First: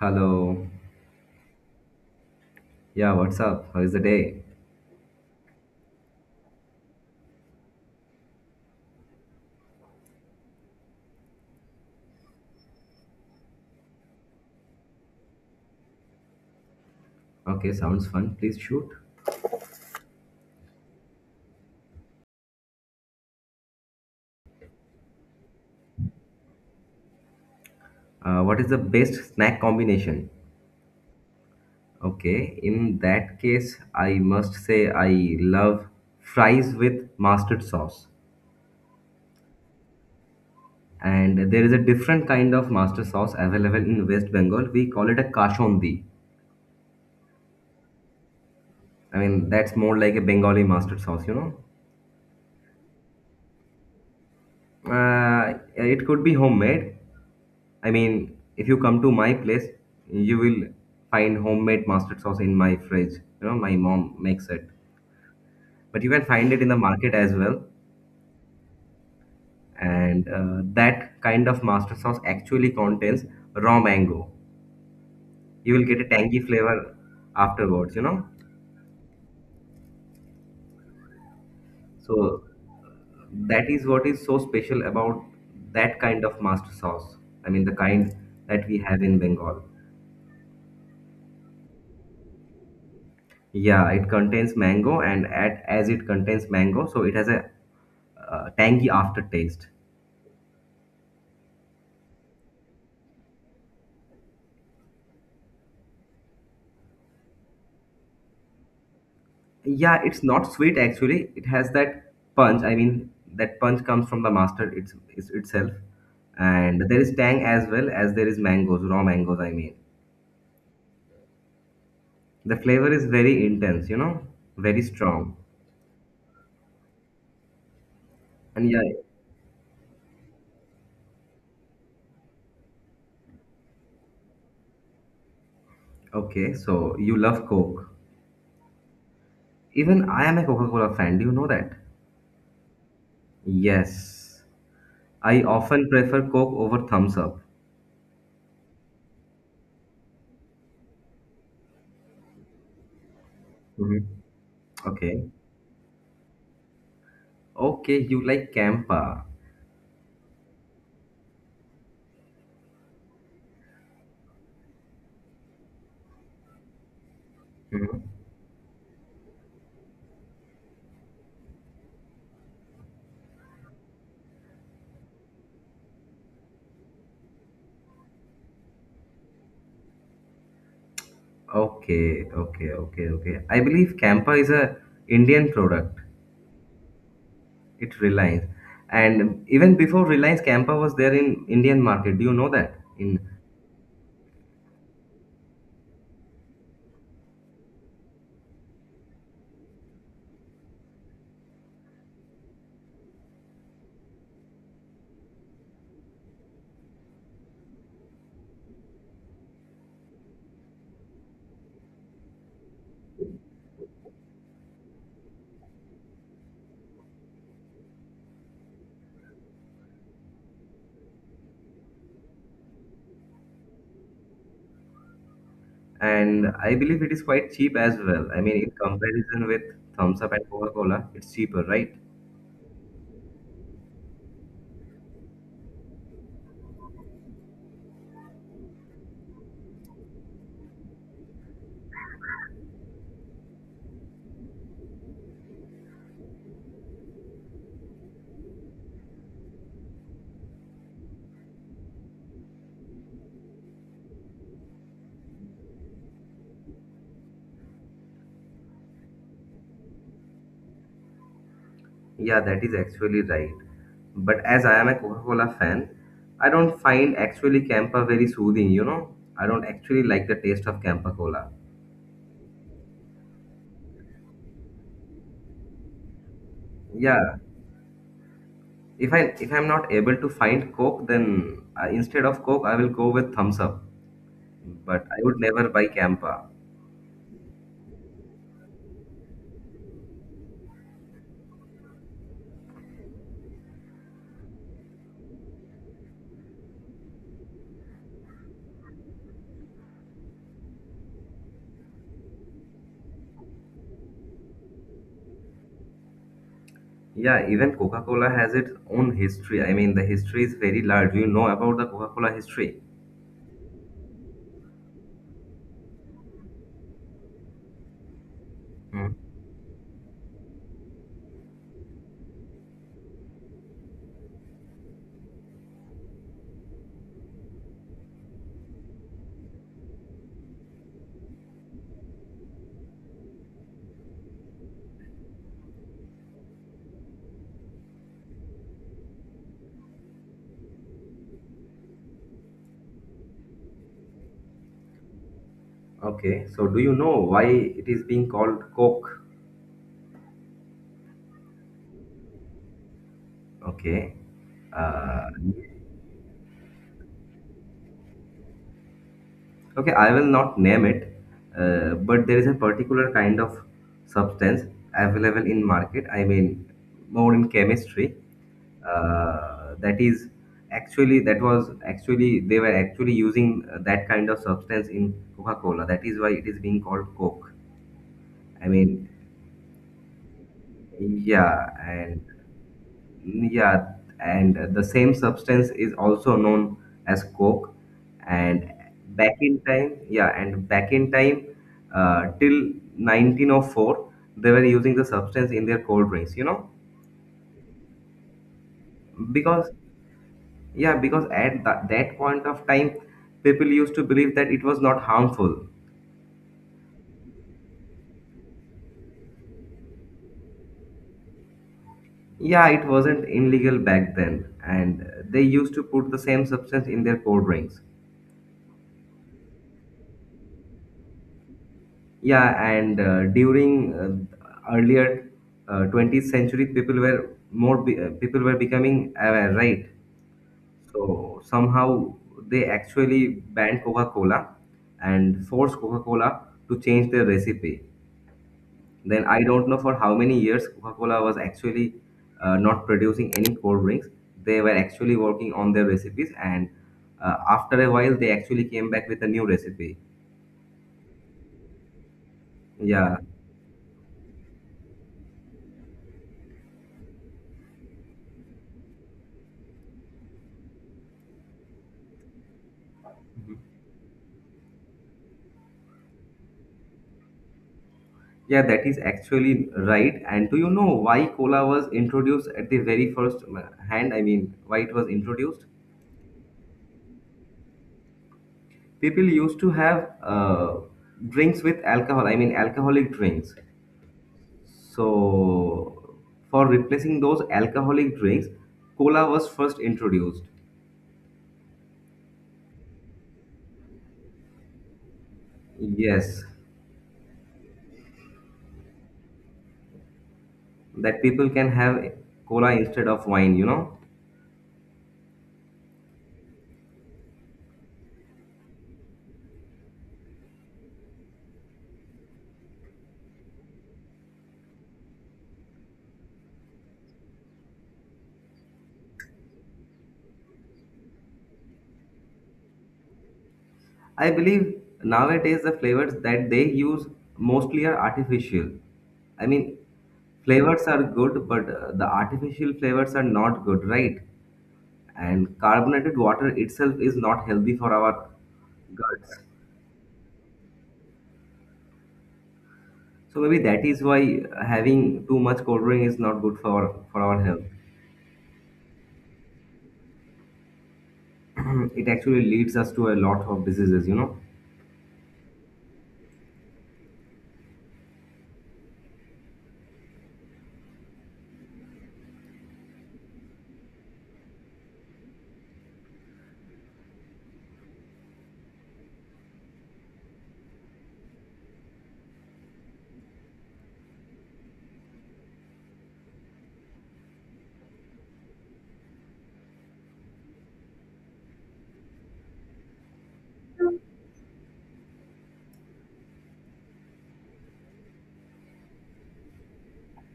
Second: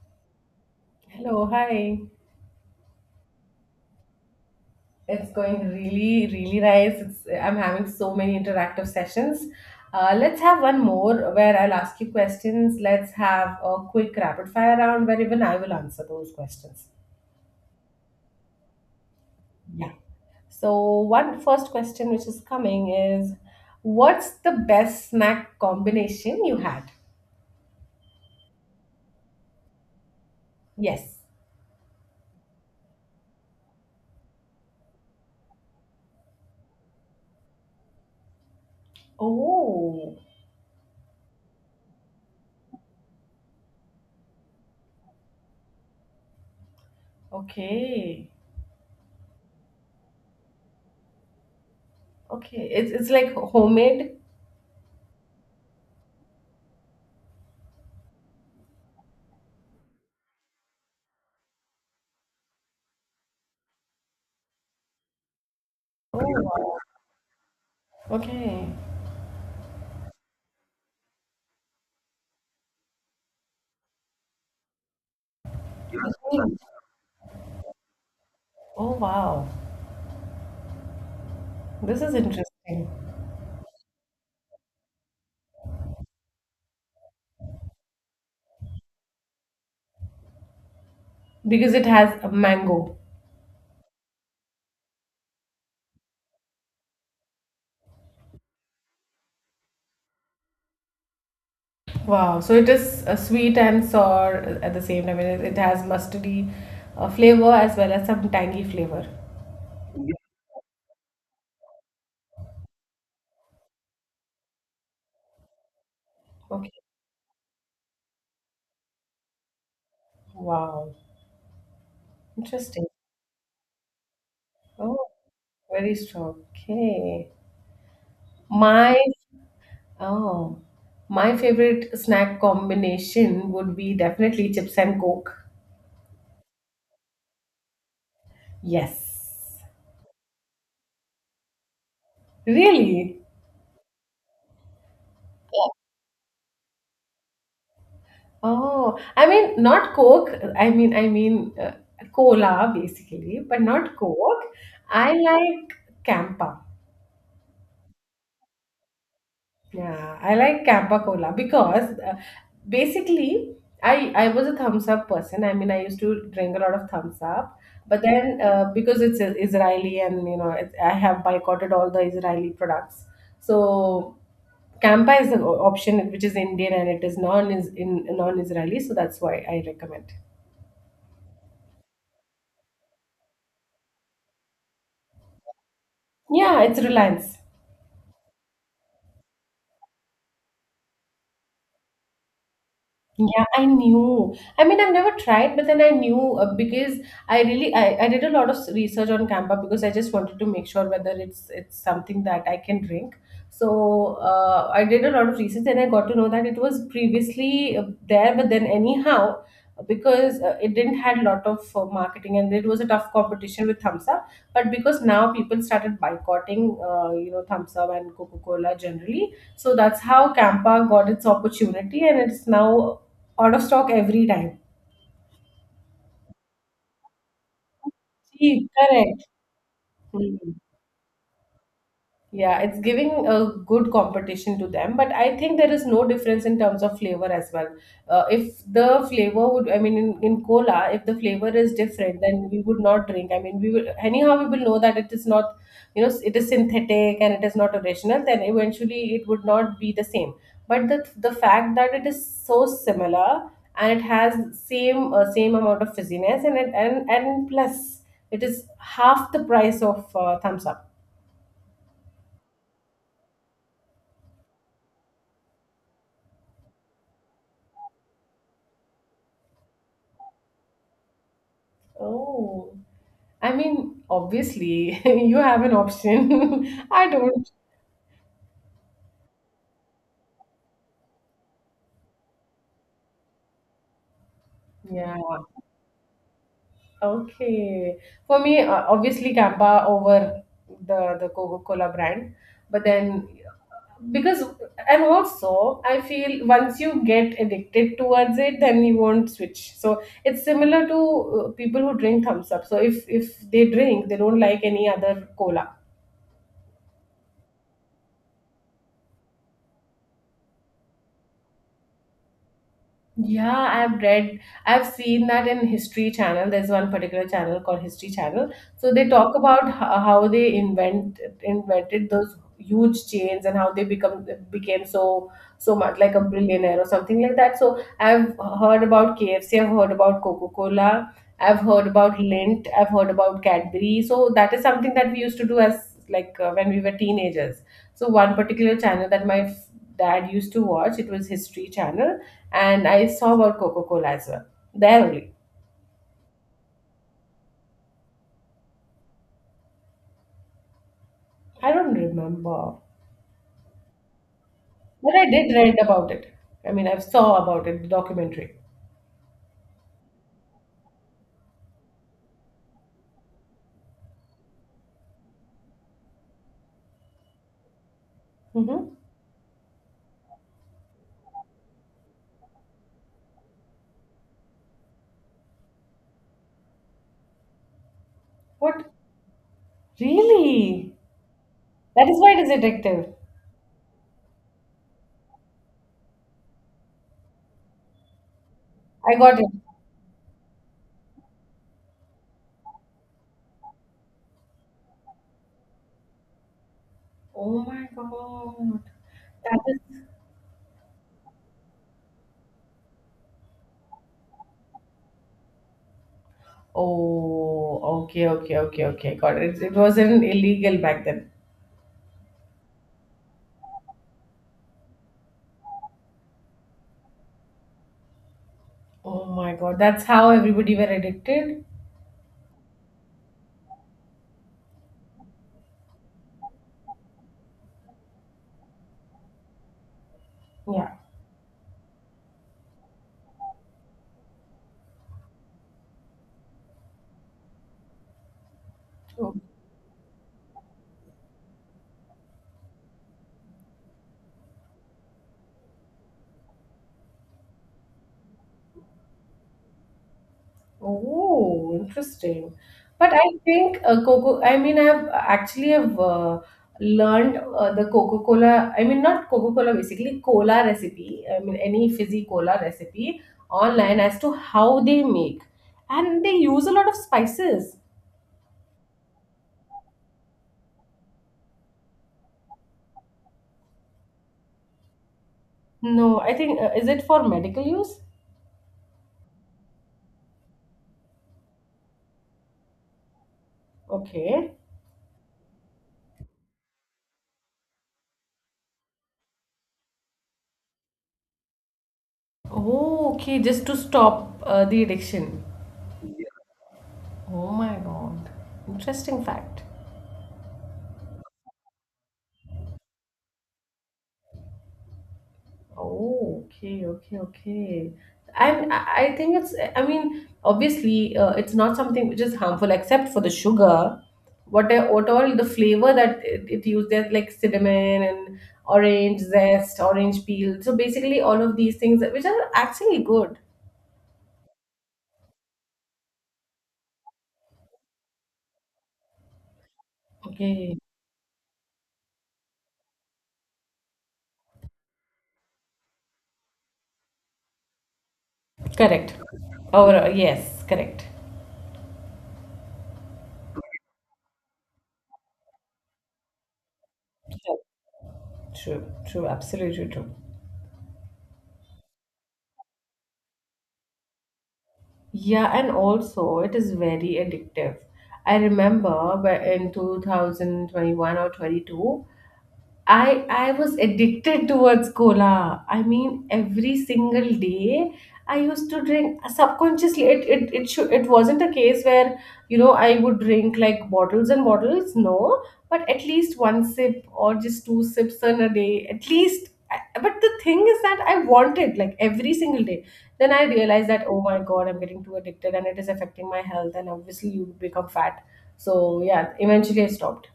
Hello. Hello, hi. Yeah, what's up? How is the day? It's going really, really nice. I'm having so many interactive sessions. Let's have one more where I'll ask you questions. Let's have a quick rapid fire round where even I will answer those questions. Okay, sounds fun. Please shoot. Yeah. So, One first question which is coming is what's the best snack combination you had? What is the best snack combination? Yes. Okay, in that case, I must say I love fries with mustard sauce. Oh, And there is a different kind of mustard sauce available in West Bengal. We call it a kashondi. okay. I mean, that's more like a Bengali mustard sauce, you know? Okay. It's like homemade. It could be homemade. I mean, if you come to my place, you will find homemade mustard sauce in my fridge. You know, my mom makes it. But you Oh, can find it in the wow. market as well. Okay. And that kind of mustard sauce actually contains raw mango. You will get a tangy flavor afterwards, you know. Oh, wow. This is So interesting that is what is so special about that kind of mustard sauce. I mean, the kind that we have in Bengal. because it has a mango. Yeah, it contains mango, and as it contains mango, so it has a tangy aftertaste. Wow, so it is sweet and sour at the same time. It has mustardy flavor as well as some tangy flavor. Yeah, it's not sweet actually. It has that punch. I mean, that punch comes from the mustard it's itself, Okay. and there is tang as well as there is mangoes, raw mangoes. I mean, Wow. the Interesting. flavor is very intense. You know, very Oh, strong. very strong. Okay. And yeah, My oh, my favorite snack combination would be definitely chips and coke. okay. So you love Coke. Yes. Even I am a Coca-Cola fan. Do you know that? Really? Yes, I often prefer Coke over Thumbs Up. Oh, I mean, not Coke. I mean, cola basically, but not Mhm. Coke. I Okay. like Campa. Okay, you like Campa. Yeah, I like Campa cola because basically, I was a thumbs up person. I mean, I used to drink a lot of thumbs up, but Mhm. then because it's Israeli and you know, it, I have boycotted all the Israeli products. So Campa is the option which is Indian and it is non is in non-Israeli, so that's why I recommend. Okay, okay, okay, okay. I believe Campa is a Indian product. Yeah, it's Reliance. It Reliance. And even before Reliance, Campa was there in Indian market. Do you know that? In Yeah, I knew. I mean, I've never tried, but then I knew because I did a lot of research on Campa because I just wanted to make sure whether it's something that I can drink. So I did a lot of research and I got to know that it was previously there, but then anyhow, because it didn't had a lot of marketing and it was a tough competition with Thumbs Up. But because now people started boycotting, you know, Thumbs Up and Coca Cola generally, so that's how Campa got its opportunity, and it's now out of stock every time. and I believe it is quite cheap as well. I mean, See, in correct. comparison with Thumbs Up Hmm. and Coca-Cola, it's cheaper, right? Yeah, it's giving a good competition to them, but I think there is no difference in terms of flavor as well. If the flavor would, I mean, in cola, if the flavor is different, then we would not drink. I mean, we will, anyhow, we will know that it is not, you know, it is synthetic and it is not original, then eventually it would not be the same. But the fact that it is so similar and it has same amount of fizziness and it and plus it is half the price of thumbs up. Yeah, that is actually right. But as I am a Coca-Cola fan, I don't find actually Campa very soothing, you know? I don't actually like the taste of Campa Cola. Oh, I mean, obviously, you have an option. I Yeah, don't. if I if I'm not able to find Coke, then instead of Coke, I will go with Thumbs Up. But Yeah. I would never buy Campa. Okay. For me, obviously, Kappa over the Coca-Cola brand, but then because and also I feel once you get addicted towards it, then you won't switch. So it's similar to people who drink Thumbs Up. So if they drink, they don't like any other cola. Yeah, even Coca-Cola has its own history. I mean, the history is very large. Do you know about the Coca-Cola history? Yeah, I've read, I've seen that in History Channel. There's one particular channel called History Channel. So they Hmm. talk about how they invented those huge chains and how they become became so so much like a billionaire or something like that. So I've heard about KFC, I've heard about Coca-Cola, I've heard about Lindt, I've heard about Cadbury. So that is something that we used to do as like when we were teenagers. So one particular channel that my dad used to watch, it was History Channel and I saw about Coca Cola as well. There only. Okay, so do you know why it is being called Coke? I don't remember, Okay. but I Uh, did read about it. I mean, I saw about it, the documentary. okay, I will not name it, but there is a particular kind of substance available in market. I mean, more in chemistry, Hmm. That is actually that was actually they were actually using that kind of substance in coca-cola, that is why it is being called coke. i What? mean Really? yeah That is and why it is addictive. yeah, and the same substance is also known as coke, and I back got it. in time. Till 1904 they were using the substance in their cold drinks, you know, Oh my god. That because is. yeah, because at that point of time, people used to believe that it was not harmful. Oh, okay, okay, okay, okay. Got it. It wasn't illegal back then. Yeah, it wasn't illegal back then, and they used to put the same substance in their cold drinks. Oh my god. That's how everybody were addicted? Yeah, and during earlier 20th century, people were becoming aware, right? Yeah. So somehow they actually banned Coca-Cola and forced Coca-Cola to change their recipe. Then I don't know for how many years Coca-Cola was actually not producing any cold drinks. They were actually working on their recipes, and after a while, they actually came back with a new recipe. Oh, interesting. But Yeah, I think Coco, I mean, I've actually have learned the Coca-Cola, I mean, not Coca-Cola, basically cola recipe. I mean, any fizzy cola recipe online as to how they make. And they use a lot of spices. yeah, that is actually right. And do you know why cola was introduced at the very first hand? I mean, why it was introduced? No, I think, is it for medical use? People used to have drinks with alcohol. I mean, alcoholic drinks. Okay. So, for replacing those alcoholic drinks, cola was first introduced. Oh, okay, just to stop the addiction. Yes, Oh my God. Interesting fact. that people can have cola instead of wine, you know. Oh, okay, okay, okay. I I think it's, I mean, obviously, it's not something which is harmful except for the sugar. What, what all the flavor that it uses, like cinnamon and orange zest, orange peel. So basically, all of these things, which are actually good. I believe nowadays the flavors that they use mostly are artificial. I mean, Okay. flavors are good, but the artificial flavors are not good, right? And carbonated water itself is not healthy for our Correct. guts. Or, yes, correct. So maybe that is why having too much cold drink is not good for our True, health. true, true, absolutely true. It actually leads us to a lot of diseases, you know. Yeah, and also it is very addictive. I remember in 2021 or 22, I was addicted towards cola. I mean, every single day I used to drink subconsciously. It wasn't a case where you know I would drink like bottles and bottles. No, but at least one sip or just two sips on a day. At least. I- But the thing is that I wanted like every single day. Then I realized that oh my god, I'm getting too addicted and it is affecting my health. And obviously, you become fat. So yeah, eventually I stopped.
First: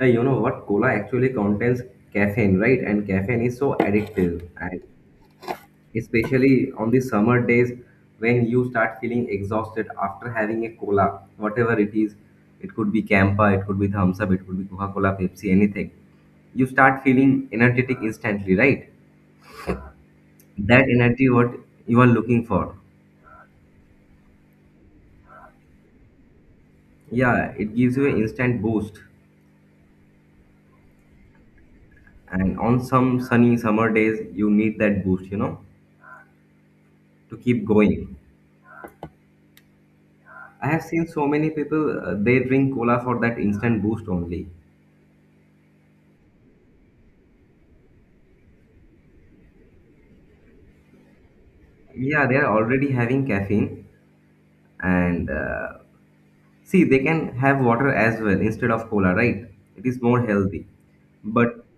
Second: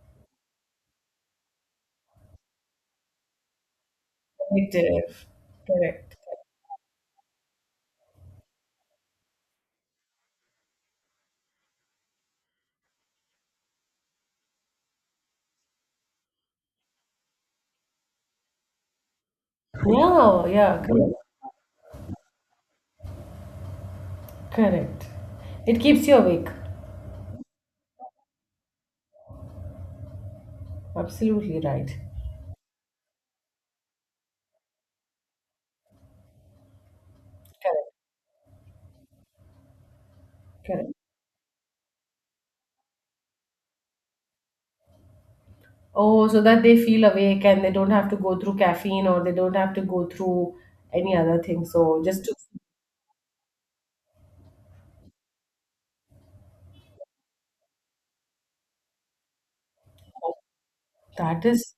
You know what? Cola actually contains caffeine, right? And caffeine is so addictive, and Addictive. Correct. especially on the summer days when you start feeling exhausted after having a cola, whatever it is. It could be Campa, it could be Thumbs Up, it could be Coca Cola, Pepsi, anything. You start feeling energetic instantly, right? Yeah, yeah, That correct. energy what you are looking for. Correct. It keeps you awake. Yeah, it gives you an instant boost. Absolutely right. And on some sunny summer days, you need that boost, you know, to keep Correct, going. I have correct. seen so many people, they drink cola for that instant boost only. Oh, so that they feel awake and they don't have to go through caffeine or they don't have to go through any other thing. So just Yeah, to, they are already having caffeine. And see, they can have water as well instead of cola, right? It is more healthy. that But is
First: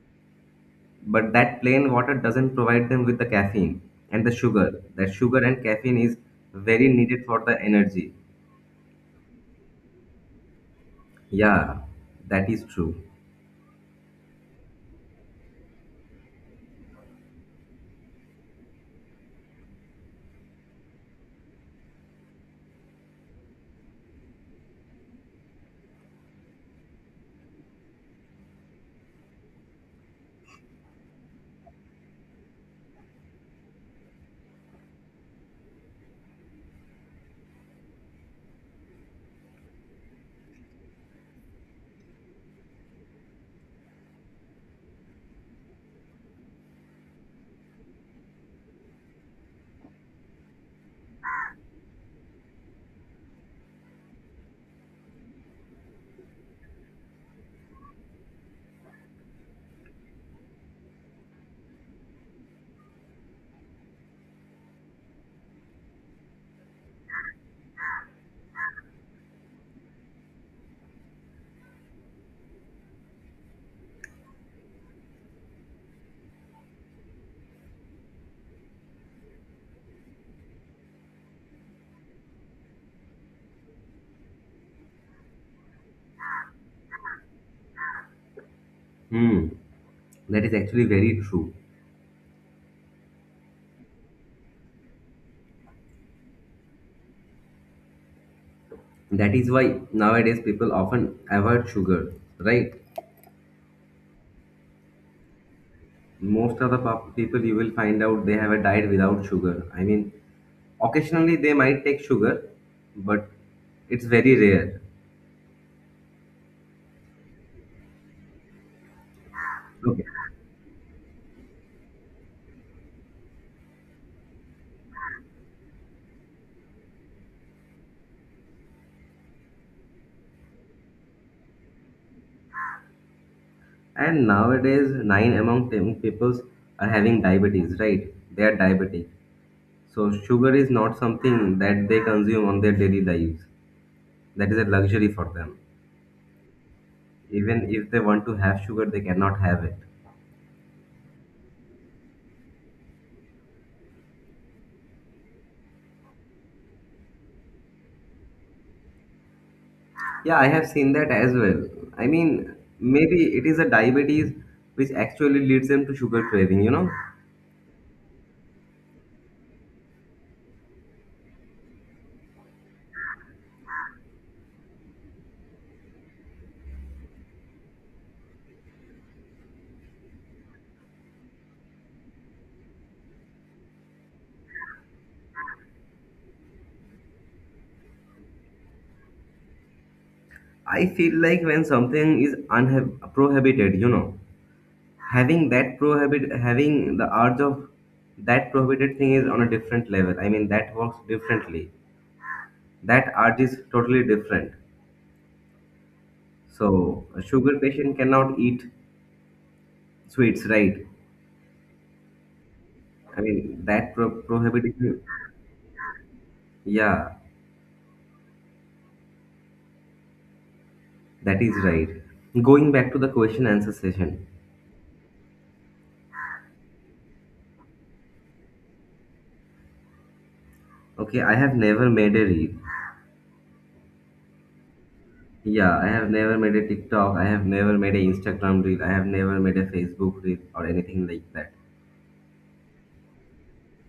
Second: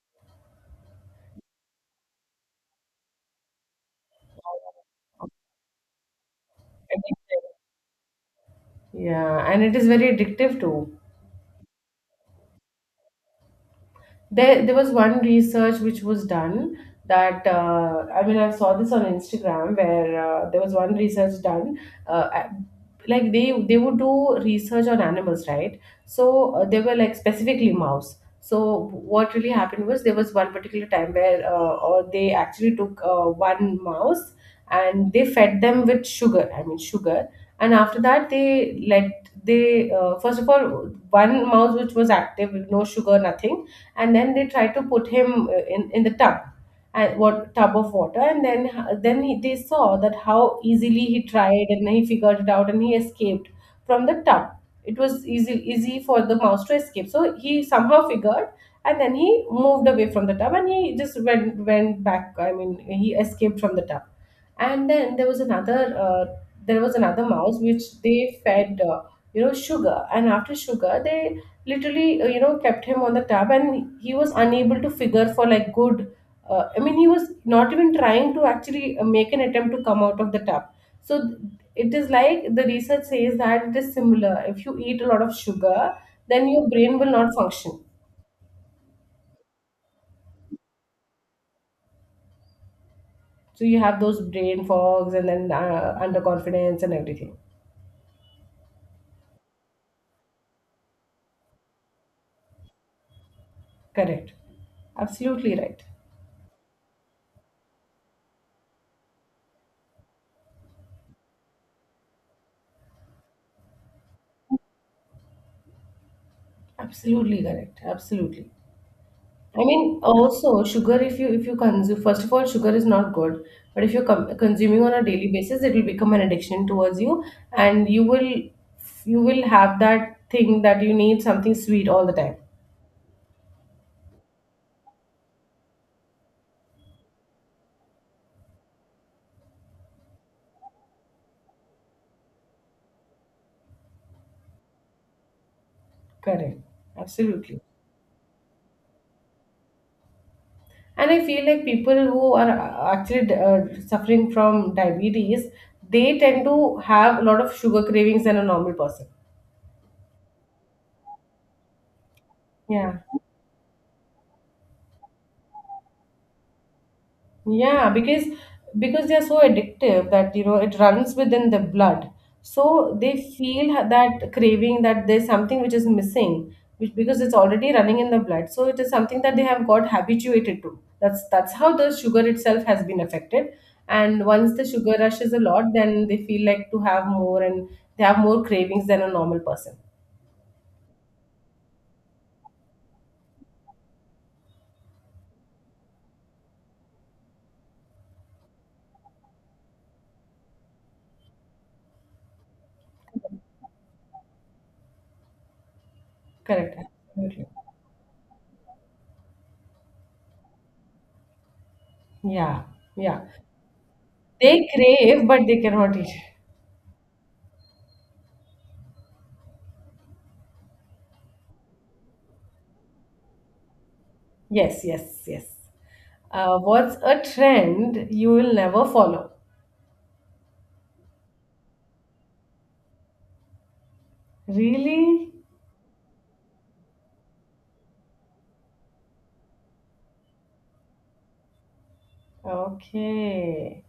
that plain water doesn't provide them with the caffeine and the sugar. That sugar and caffeine is very needed addictive. for the energy. Yeah, and it is very addictive too. Yeah, that is true. There was one research which was done that I mean I saw this on instagram where there was one research done uh, I- like they would do research on animals right so they were like specifically mouse so what really happened was there was one particular time where or they actually took one mouse and they fed them with sugar I mean sugar and after that they let they first of all one mouse which was active with no sugar nothing and then they tried to put him in the tub and what tub of water and then he, they saw that how easily he tried and he figured it out and he escaped from the tub. It was easy for the mouse to escape so he somehow figured and then he moved away from the tub and he just went back I mean he escaped from the tub and then there was another mouse which they fed you know sugar and after sugar they literally you know kept him on the tab and he was unable to figure for like good I mean he was not even trying to actually make an attempt to come out of the tab so it is like the research says that it is similar if you eat a lot of sugar then your brain will not function Hmm, that is actually very true. so you have those brain fogs and then underconfidence and everything. That is why nowadays people often avoid sugar, right? Correct. Absolutely right. Most of the people you will find out they have a diet without sugar. I mean, occasionally they might take sugar, but it's very rare. Absolutely correct. Absolutely. I mean, Okay. also sugar. If you consume, first of all, sugar is not good. But if you're consuming on a daily basis, it will become an addiction towards you, and you will have that thing that you need something sweet all the time. And nowadays, nine among ten peoples are having diabetes, right? They are diabetic. So sugar is not something that they consume on their daily lives. That is a luxury for them. Correct. Absolutely. Even if they want to have sugar, they cannot have it. And I feel like people who are actually suffering from diabetes, they tend to have a lot of sugar cravings than a normal person. Yeah, I have seen that as well. I mean, Yeah. maybe it is a diabetes which actually leads them to sugar craving, you know. Yeah, because they are so addictive that you know it runs within the blood. So they feel that craving that there's something which is missing, which because it's already running in the blood. So it is something that they have got habituated to. That's how the sugar itself has been affected. And once the sugar rush is a lot, then they feel like to have more and they have more cravings than a normal person. I feel like when something is prohibited, you know, having the urge of that prohibited thing is on a different level. I mean, that works differently. That urge is totally different. Correct. So, a Absolutely. sugar patient cannot eat sweets, right? Yeah, I yeah. mean, that They prohibited. crave, but they cannot eat. Yeah, that is right. Going back to the question answer session. Yes, yes, yes. What's a trend you will never follow? Okay, I have never made a reel. Really? Yeah, I have never made a TikTok. I have never made a Instagram reel. I have never made a Facebook reel or anything like that. Okay.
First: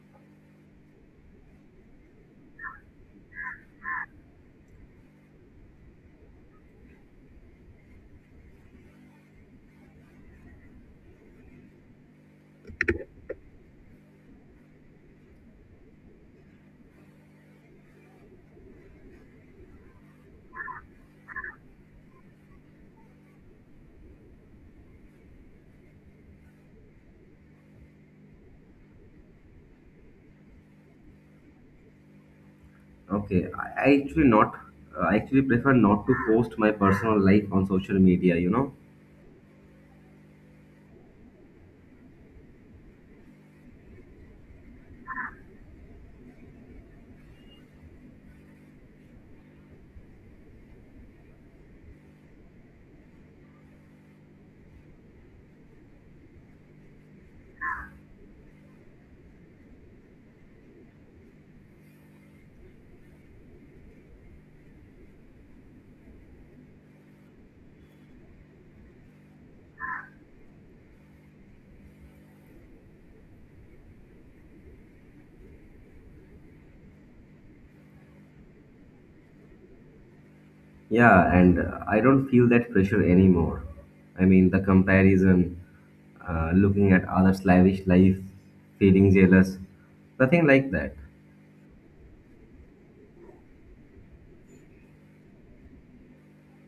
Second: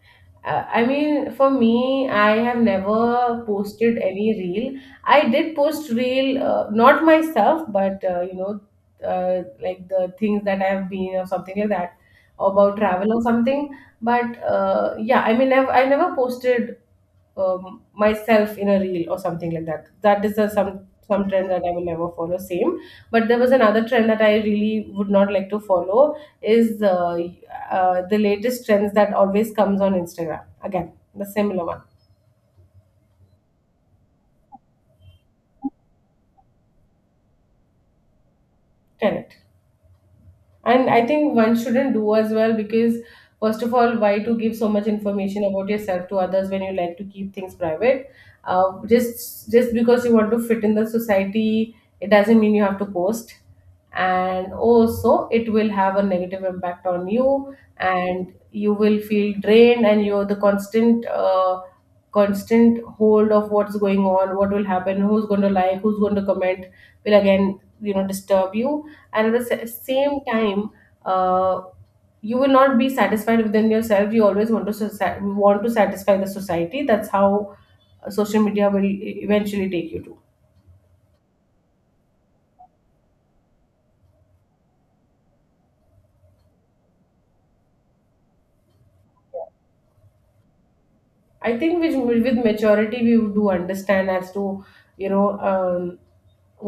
I mean, for me, I have never posted any reel. I did post reel, not myself, but you know, like the things that I have been or something like that, about travel or something. But yeah, I mean, I never posted myself in a reel or something like that. That is the some trend that I will never follow. Same, but there was another trend that I really would not like to follow is the latest trends that always comes on Instagram. Again, the similar one. Okay, I actually prefer not to post my personal life on social media. You know. Tell it. And I think one shouldn't do as well because, first of all, why to give so much information about yourself to others when you like to keep things private? Just because you want to fit in the society, it doesn't mean you have to post. And also, it will have a negative impact on you, and you will feel drained, and you're the constant hold of what's going on, what will happen, who's going to like, who's going to comment will again, disturb you, and at the same time, uh, you will not be satisfied within yourself. You always want to want to satisfy the society. That's how, social media will eventually take you to. Yeah, and I don't feel that pressure anymore. I mean, the comparison, looking at others' lavish life, feeling jealous, nothing like that. I think with maturity, we do understand as to, you know um,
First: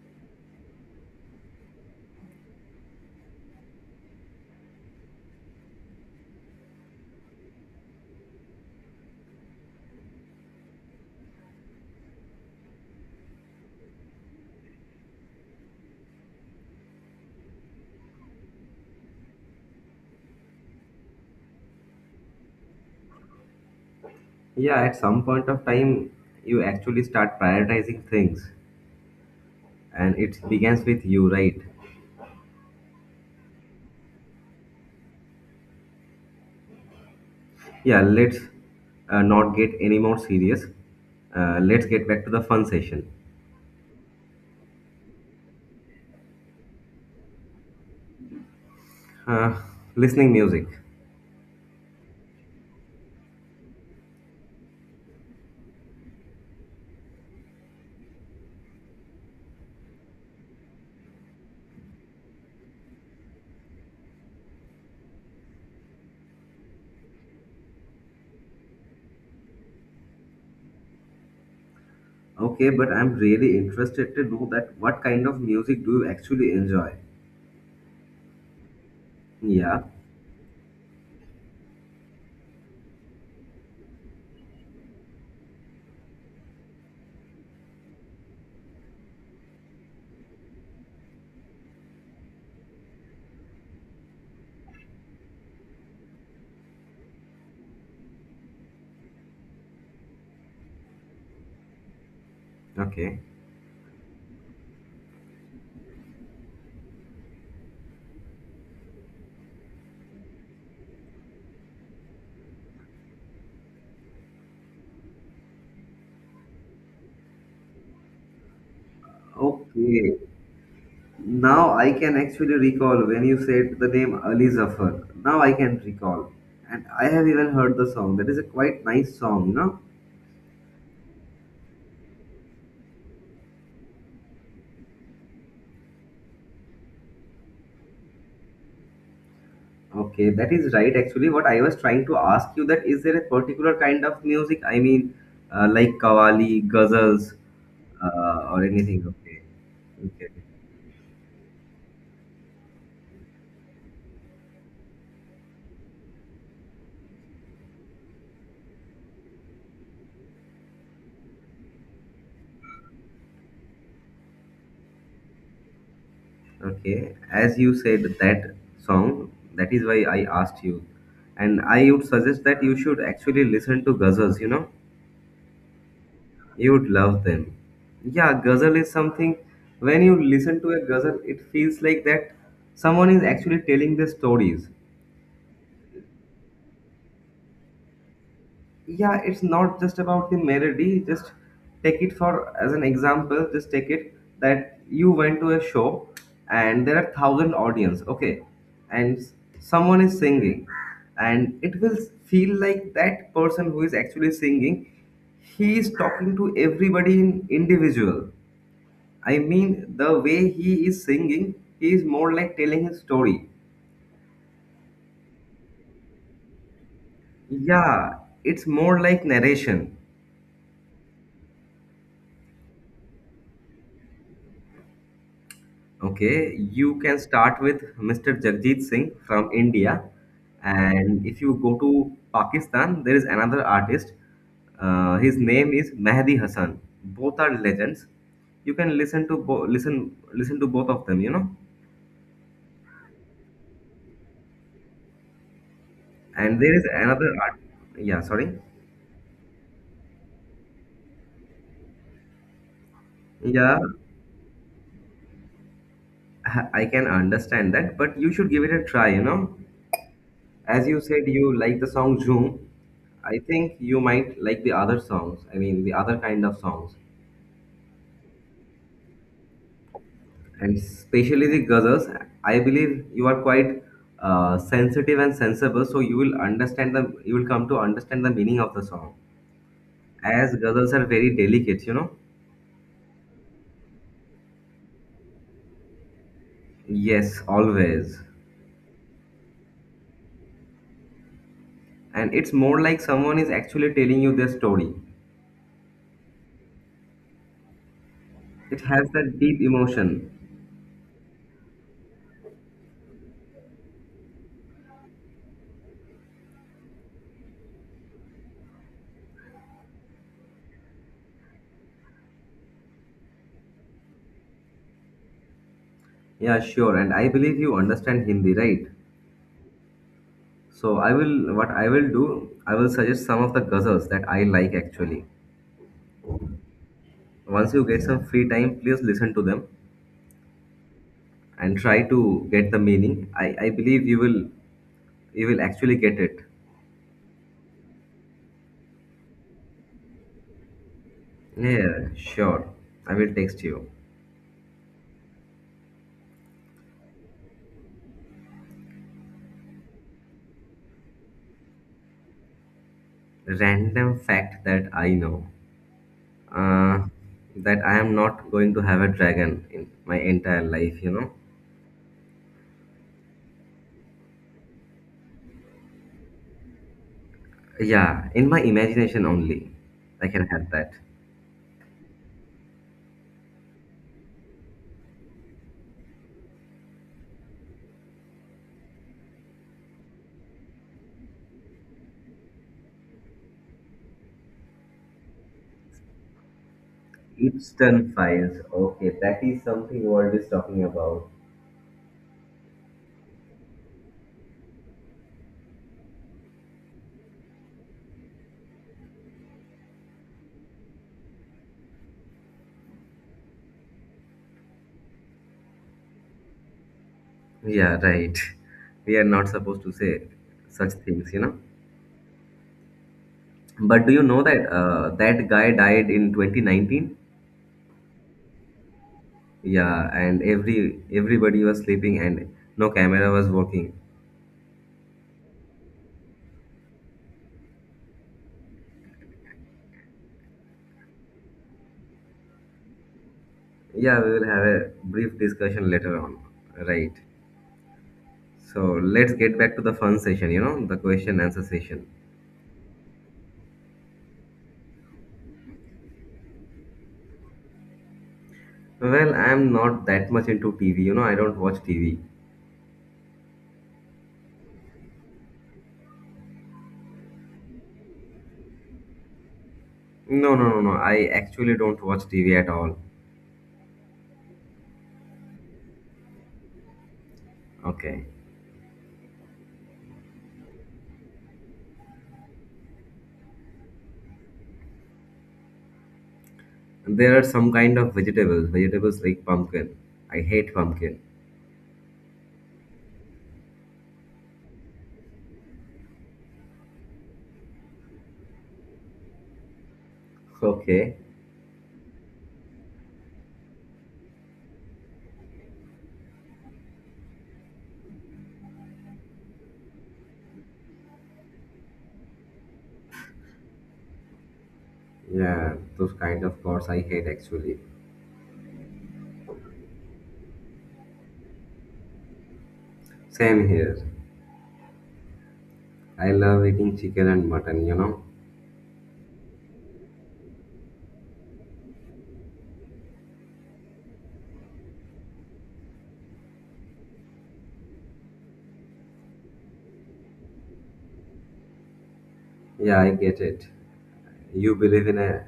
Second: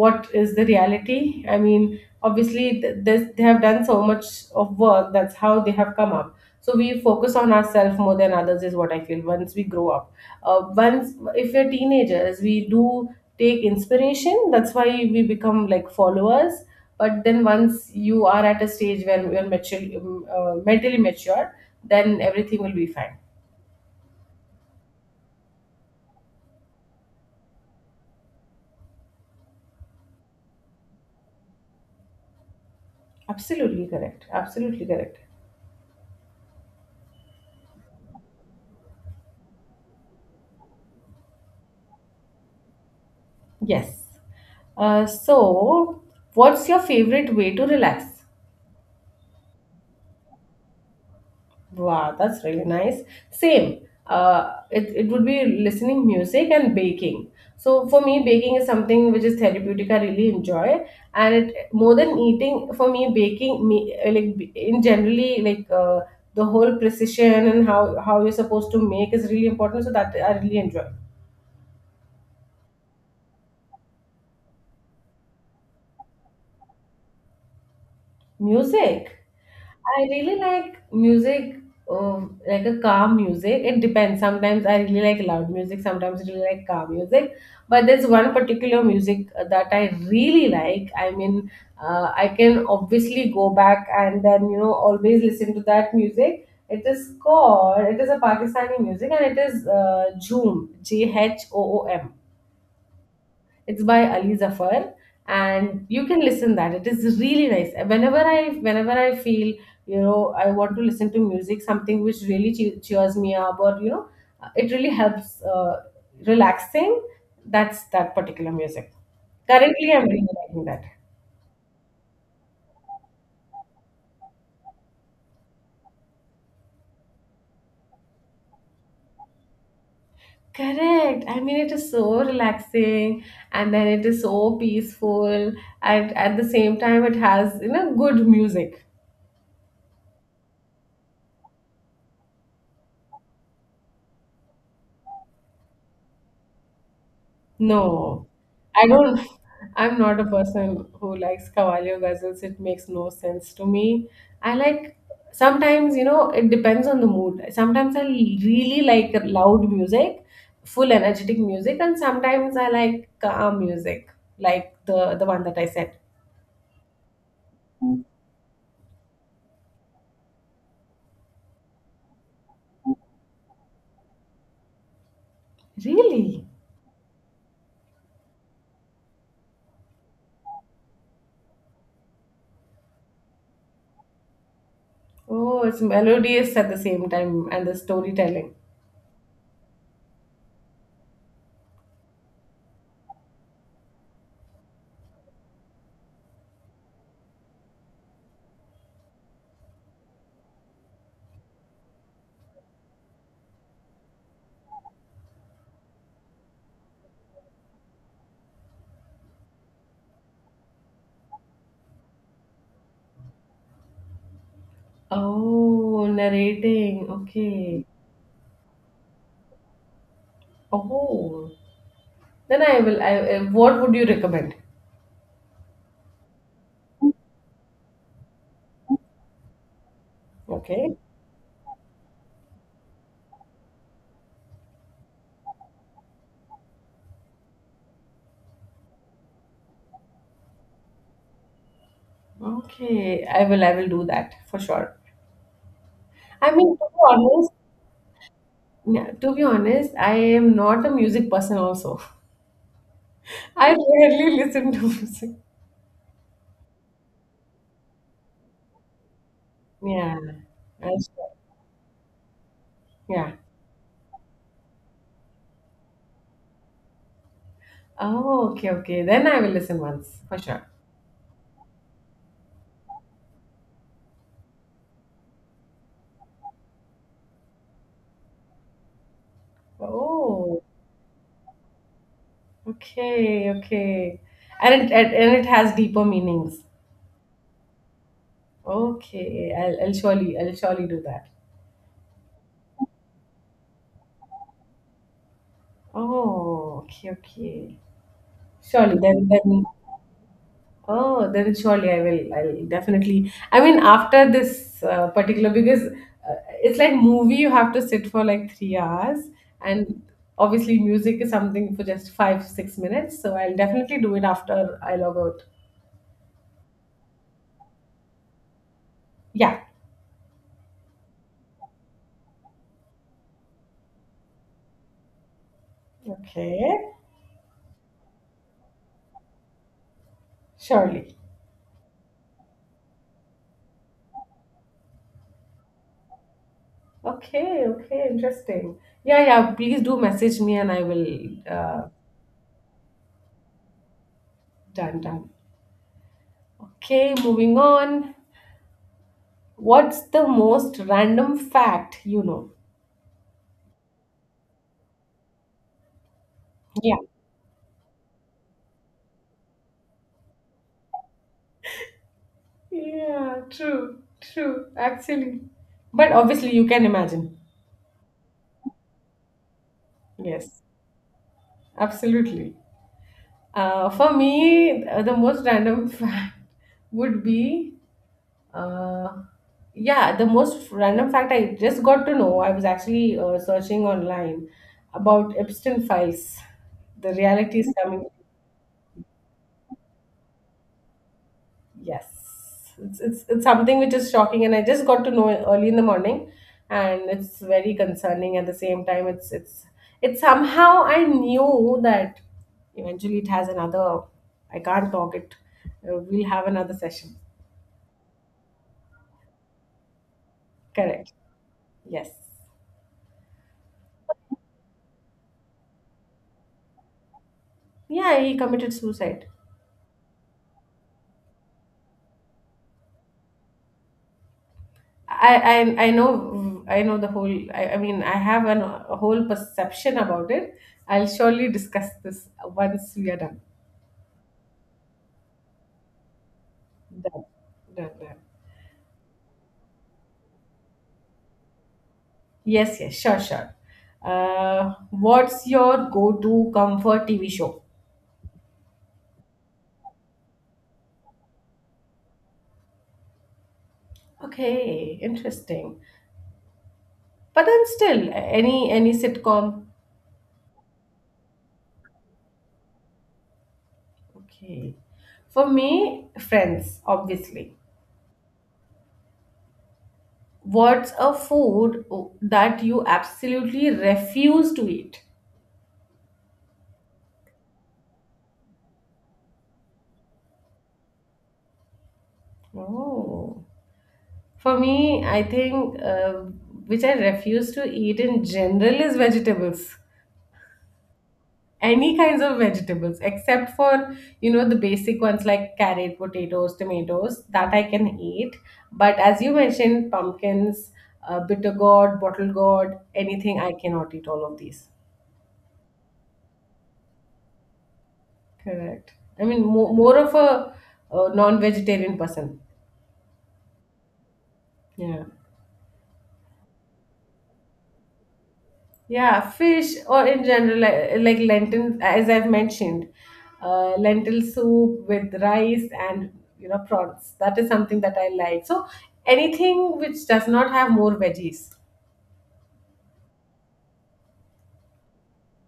what is the reality. I mean, obviously, they have done so much of work. That's how they have come up. So we focus on ourselves more than others is what I feel once we grow up. Once, if we're teenagers, we do take inspiration. That's why we become like followers. But then, once you are at a stage where you're mature, mentally mature, then everything will be fine. Yeah, at some point of time, you actually start prioritizing things. And it begins with you, right? Absolutely correct, absolutely correct. Yeah, let's not get any more serious. Let's get back to the fun session. Yes. Uh, so, what's your favorite way to relax? Uh, listening music. Wow, that's really nice. Same. It would be listening music and baking. So for me, baking is something which is therapeutic. I really enjoy, and it more than eating. For me, baking me, in generally, the whole precision and how you're supposed to make is really important. So that I really enjoy. Okay, but I'm really interested to know that what kind of music do you actually enjoy? Music. Yeah. I really like music, like a calm music. It depends. Sometimes I really like loud music, sometimes I really like calm music. But there's one particular music that I really like. I mean, I can obviously go back and then, you know, always listen to that music. It is called, it is a Pakistani music, and it is Jhoom, J H O O M. Okay. It's by Ali Zafar, and you can listen that it is really nice whenever I feel, you know I want to listen to music, something which really cheers me up, or it really helps, relaxing. That's that particular music. Currently, I'm Okay. really liking that. Now I can actually recall when you said the name Ali Zafar. Now I can recall. And I have even heard the song. That is a quite nice song, you know? Correct. I mean, it is so relaxing, and then it is so peaceful, and at the same time, it has, you know, good music. Okay, that is right. Actually, what I was trying to ask you that is there a particular kind of music? I mean, like kawali, ghazals, No, or I anything. don't. Okay, I'm not a okay, person who likes Cavalier ghazals. It makes no sense to me. I like sometimes, you know, it depends on the mood. Sometimes I really like loud music, full energetic music, and sometimes I like calm music, like the one that I said. okay. As you said that song, that is why I asked you, and I would suggest that you should actually listen to ghazals. You know, Really? you would love them. Yeah, ghazal is something. When you listen to a ghazal, it feels like that someone is actually telling the stories. Oh, it's melodious at the same time and the storytelling. Yeah it's not just about the melody. Just take it for as an example, just take it that you went to a show and there are thousand audience, okay, and someone is singing, and it will feel like that person who is actually singing, he is talking to everybody in individual. I mean the way he is singing, he is more like telling his story. Oh, narrating. Okay. Yeah, it's more like narration. Oh, then I will. What would you recommend? Okay, you can start with Mr. Jagjit Singh from India. Okay. And if you go to Pakistan, there is another artist. His name is Mehdi Hassan. Both are legends. You can listen to listen to both of them, you know. Okay. I will do that for sure. I And there mean, to is be another honest, art. Yeah, sorry. yeah, to be honest, I am not a music person also. I Yeah, rarely listen to music. I can understand that, but you should give it a try, you know. Yeah. As I- you said, you like the song Zoom. Yeah. I think you might like the other songs. I mean, the other kind of songs. Oh, okay, okay. Then I will listen once for sure. And especially the guzzles, I believe you are quite sensitive and sensible, so you will understand the you will come to understand the meaning of the song, as Oh, guzzles are very delicate, you know. okay, okay. And it has deeper meanings. Yes, always. Okay, I'll surely do that. And it's more like someone is actually telling you their story. Oh, okay, okay. It Surely has then that deep then emotion. oh, then surely I will. I'll definitely. I mean, after this particular, because it's like movie, you have to sit for like 3 hours, and obviously music is something for just five, 6 minutes. So I'll definitely do it after I log out. Yeah, sure, and I believe you understand Hindi, right? Yeah. So I will, what I will do, I will suggest some of the ghazals that I like actually. Okay. Once you get some free time, please listen to them Surely. and try to get the meaning. I believe you will, you will actually get it. Okay. Okay. Interesting. Yeah. Yeah. Please do message me, and I will. Yeah, sure. I will text you. Done. Done. Okay. Moving on. What's the most random fact you know? Random fact that I know. Uh, that I am not going to have a dragon in my entire life, you know? Yeah, true, true, actually. But obviously, you can imagine. Yeah, in my imagination only. I can Yes, have that. absolutely. For me, the most random fact would be, uh, yeah, the most random fact I just got to know. I was actually searching online about Epstein files. The reality is coming. Epstein files. Okay, that is something world is talking about. Yes, it's something which is shocking, and I just got to know early in the morning, and it's very concerning. At the same time, it's somehow I knew that eventually it has another. I can't talk it. We'll have another session. Yeah, right. We are not supposed to say such Correct. things, you know? Yes. But do you know that that guy died in 2019? Yeah, he committed suicide. Yeah, and everybody was sleeping and no camera was working. I know the whole. I mean, I have a whole perception about it. I'll surely discuss this once we are done. Yeah, we will have a brief discussion later on. Right. Done. Done. Done. So let's get back to the fun session, you know, the question answer session. Yes, yes, sure, sure. What's your go-to comfort TV show? Well, I'm not that much into TV, you know, I don't watch TV. Okay, interesting. But then still, any sitcom? No, no, no, no. I actually don't watch TV at all. Okay. For me, Friends, obviously. Okay. What's a food that you absolutely refuse to eat? There are some kind of vegetables like pumpkin. I hate pumpkin. Oh. For me, I think which I refuse to eat in general is vegetables. Okay. Any kinds of vegetables except for, you know, the basic ones like carrot, potatoes, tomatoes that I can eat. But as you mentioned, pumpkins, bitter gourd, bottle gourd, anything, I cannot eat all of these. Yeah, those kind of gods I hate actually. Correct. I mean, more of a, non-vegetarian person. Same here. Yeah. I love eating chicken and mutton, you know? Yeah, fish or in general, like lentil, as I've mentioned, lentil soup with rice and, you know, prawns. That is something that I like. So anything which does not have more veggies. Yeah, I get it. You believe in a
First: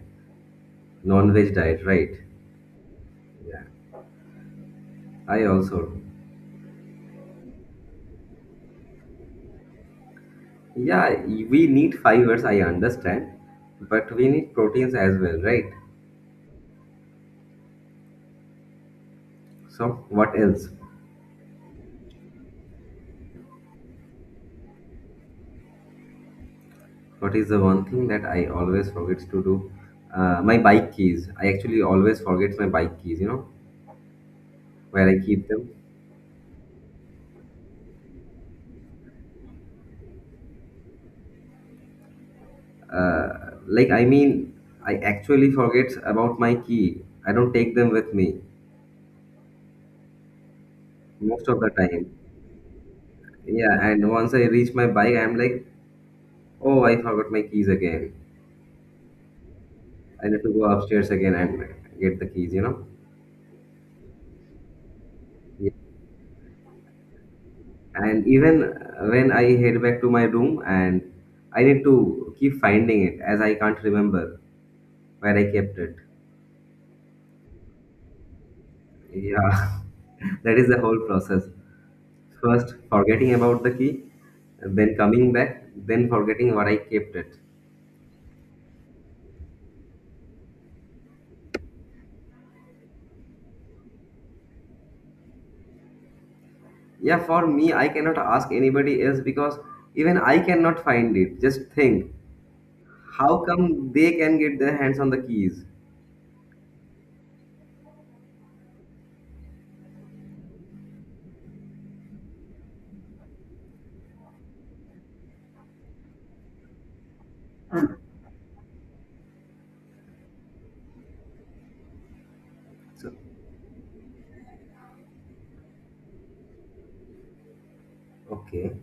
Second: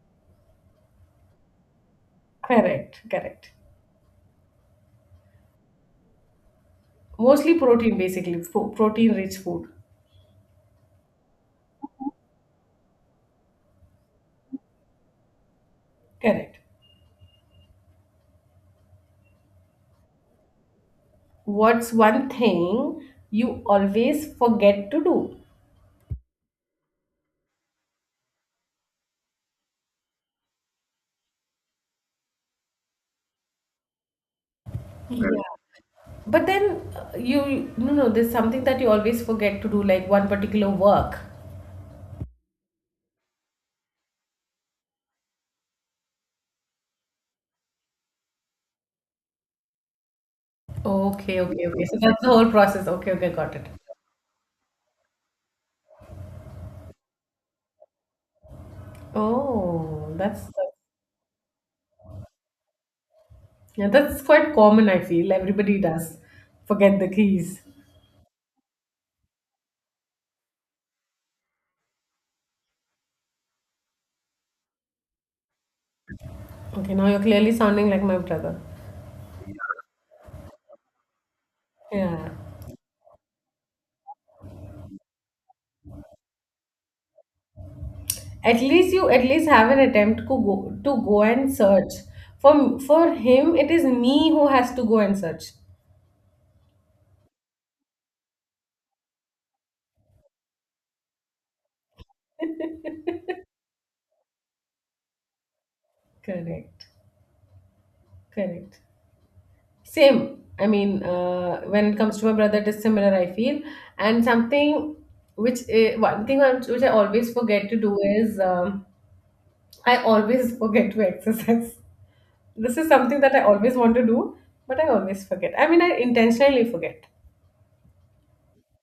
non veg diet, right? Correct, correct. Yeah, I also. Mostly protein, basically, protein-rich food. Yeah, we need fibers, I understand. But we need proteins as well, right? Correct. So, what else? What's one thing you always forget to do? What is the one thing that I always forget to do? My bike keys. I actually always forget my bike keys, you know, where I Yeah. keep them. But then, you no, no, there's something that you always forget to do, like one particular work. Uh, Like, I mean, I actually forget about my key. I don't take them with me Okay, most of okay, the okay. So time. that's the whole process. Okay, okay, got it. Yeah, and once I reach my bike, I'm like, oh, I forgot my keys again. Oh, I need that's to go upstairs again and get the keys, you know? yeah, that's quite common, I feel. Yeah. Everybody does forget the keys. And even when I head back to my room and I need to keep finding it as I can't remember where I kept it. Okay, now you're clearly sounding like my brother. Yeah, that is the whole process. Yeah. First, forgetting about the key, then coming back, then forgetting what I kept it. At least you at least have an attempt to go and search. For him, it is me who has to go and search. Yeah, for me, I cannot ask anybody else because even I cannot find it. Just think, how come they can get their hands on the keys? Correct. Correct. Same. I mean, when it comes to my brother, it is similar, I feel. And something which, I one thing I'm- which I always forget to do is, I always forget to exercise. This is So, something that I always want to do, but I always forget. I mean, I intentionally forget. okay,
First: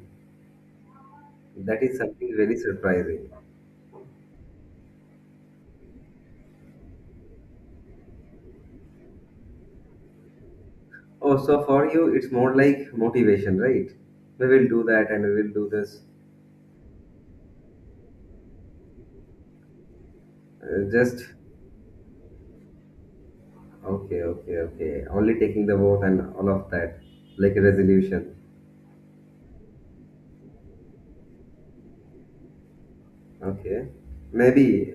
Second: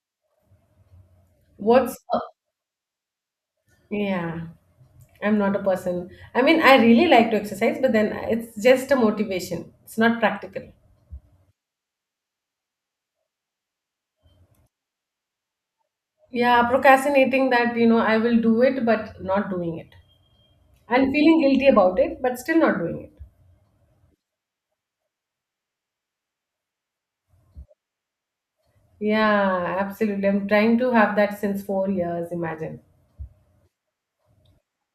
that What's is something very surprising. yeah, I'm not a person. I mean, I really like to exercise, but then it's just a motivation, it's not practical. Oh, so for you, it's more like motivation, right? We will do that and we will do this. Yeah, procrastinating that, you know, I will do it, but not doing it. And Just feeling guilty about it, but still not doing it. okay, okay, okay. Only taking the vote and all of that, like a resolution. Yeah, absolutely. I'm trying to have that since 4 years, imagine. Okay, maybe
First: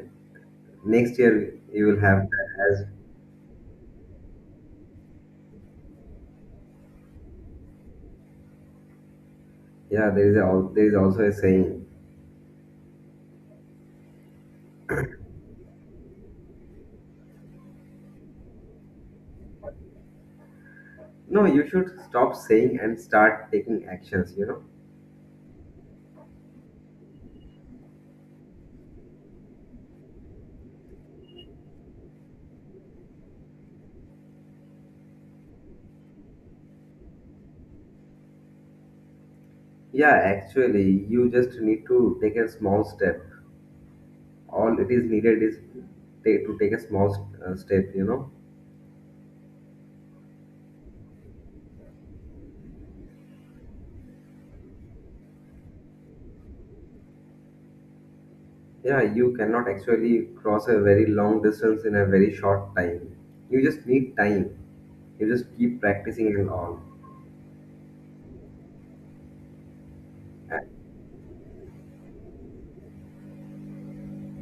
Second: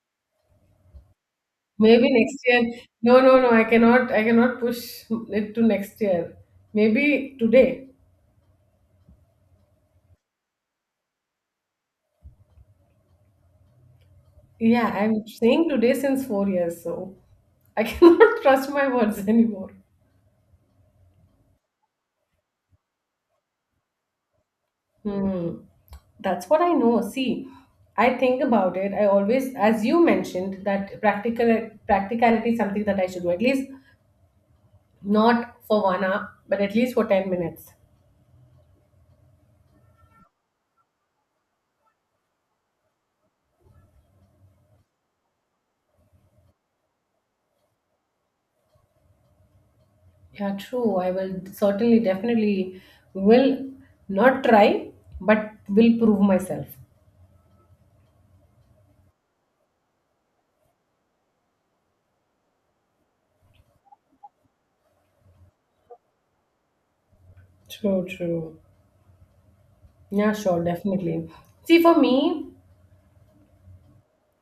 next year you will Maybe have next that year. as, No, no, no, I cannot push it to next year. Maybe today. yeah there is a, there is also a saying. Yeah, I'm saying today since 4 years, so I cannot trust my words anymore. No, you should stop saying and start taking actions, you know. Hmm. That's what I know. See, I think about it. I always, as you mentioned, that practicality is something that I should do. At least not for 1 hour, but at least for 10 minutes. Yeah, actually you just need to take a small step. All it is needed is to take a small step, you know. Yeah, true. I will certainly, definitely will not try, but will prove myself. Yeah, you cannot actually cross a very long distance in a very short time. You just need time, you just keep practicing and all. True, true. Yeah, sure, definitely. See, for me,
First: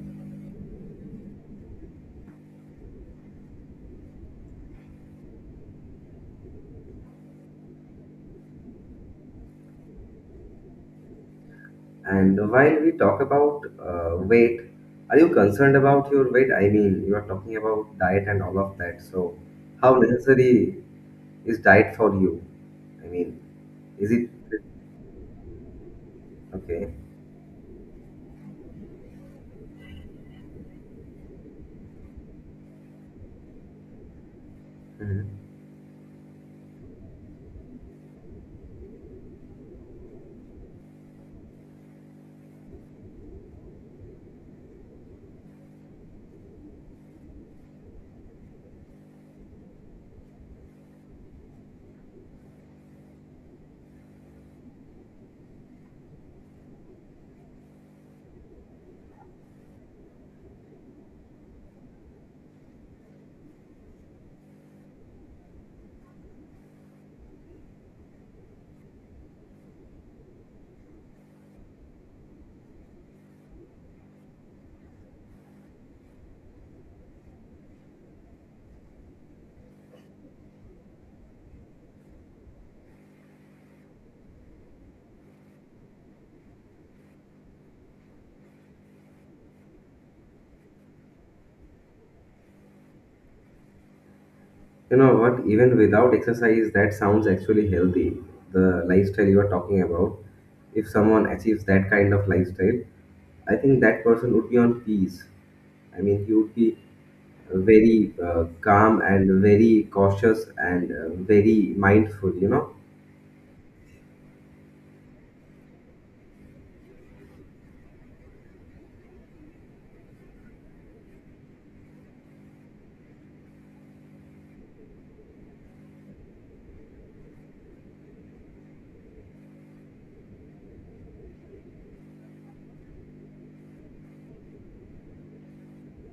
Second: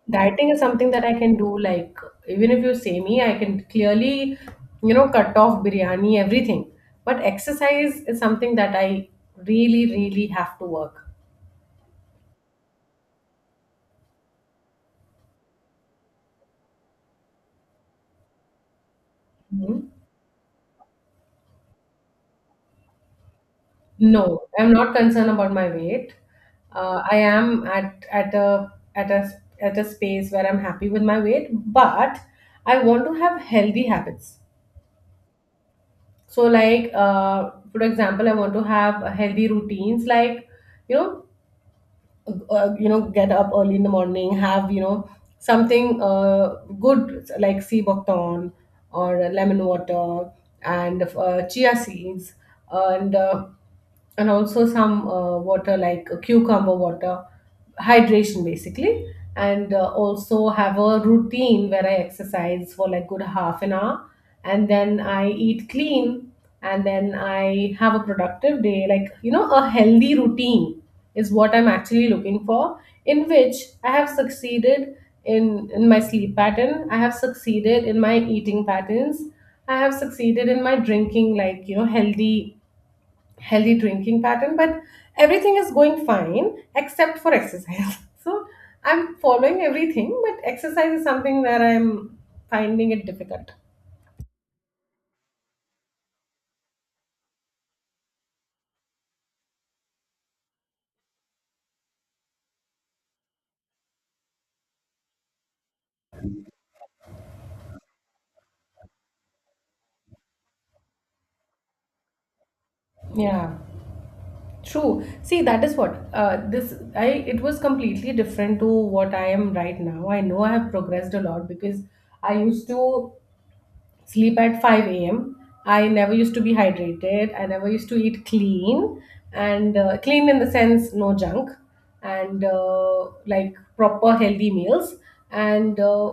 dieting is something that I can do. Like, even if you say me, I can clearly, you know, cut off biryani, everything. But exercise is something that I really, really have to work. And while we talk about weight, are you concerned about your weight? I mean, you are talking about diet and all of that. So, Mhm. how necessary is diet for you? I mean, is it No, I'm not concerned about my weight. okay? I am at a space where I'm happy with my weight, but I want to have healthy habits. Mhm. So, like for example, I want to have healthy routines, like, you know, get up early in the morning, have, you know, something good like sea buckthorn or lemon water, and chia seeds, and also some water like cucumber water, hydration basically, and also have a routine where I exercise for like good half an hour, and then I eat clean, and then I have a productive day, like, you know, a healthy routine is what I'm actually looking for, in which I have succeeded. In my sleep pattern I have succeeded, in my eating patterns I have succeeded, in my drinking, like, you know, healthy drinking pattern. But everything is going fine except for exercise so I'm following everything, but exercise is something where I'm finding it difficult. You know what? Even without exercise, that sounds actually healthy. The lifestyle you are talking about, if someone achieves that kind of lifestyle, I think that person would be on peace. I mean, he would be very calm and very cautious and very mindful, you know. Yeah, true. See, that is what, this I it was completely different to what I am right now. I know I have progressed a lot, because I used to sleep at 5 a.m. I never used to be hydrated. I never used to eat clean, and clean in the sense no junk, and like proper healthy meals. And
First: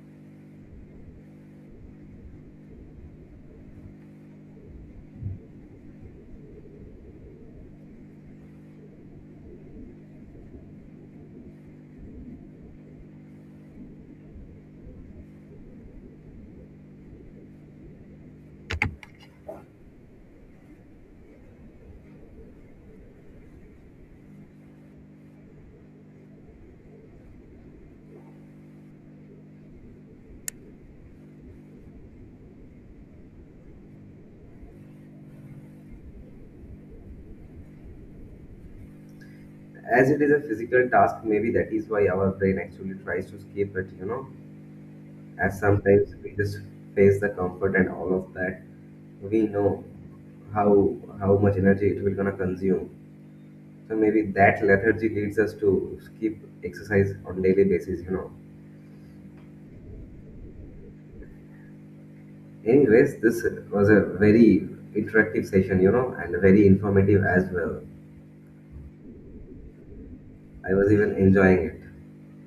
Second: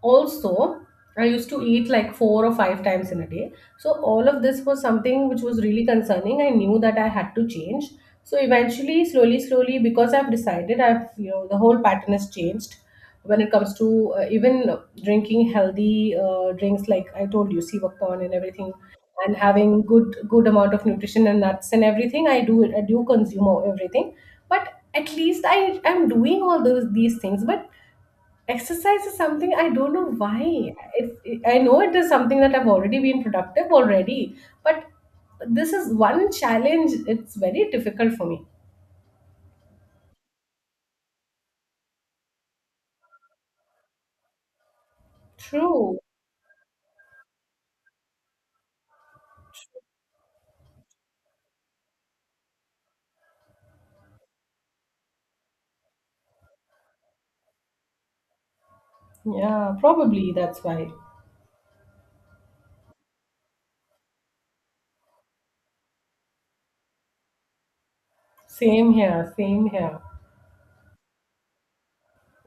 also, I used to eat like four or five times in a day. So, all of this was something which was really concerning. I knew that I had to change. So, eventually, slowly, slowly, because I've decided, I've, you know, the whole pattern has changed, when it comes to, even drinking healthy, drinks, like I told you, sivakpon and everything, and having good amount of nutrition and nuts and everything. I do consume everything. But at least I am doing all those these things. But exercise is something, I don't know why I know it is something that I've already been productive already. But this is one challenge, it's very difficult for me. As it is a physical task, maybe that is why our brain actually tries to escape it, you know, as True. sometimes we just face the comfort and all of that. We know how how much energy it will gonna consume, so maybe that lethargy leads us to skip exercise on daily basis, you know. Yeah, probably that's why. Anyways, this was a very interactive session, you know, and very informative as well. Same here, same here. I was even enjoying it.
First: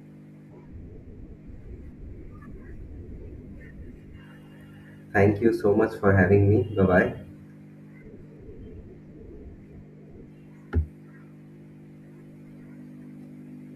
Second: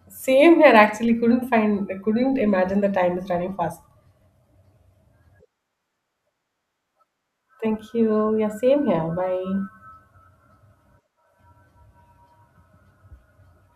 Same here, actually. Couldn't find, couldn't imagine the time is running fast. Thank you so much for having me. Bye bye. Thank you. Yeah, same here. Bye.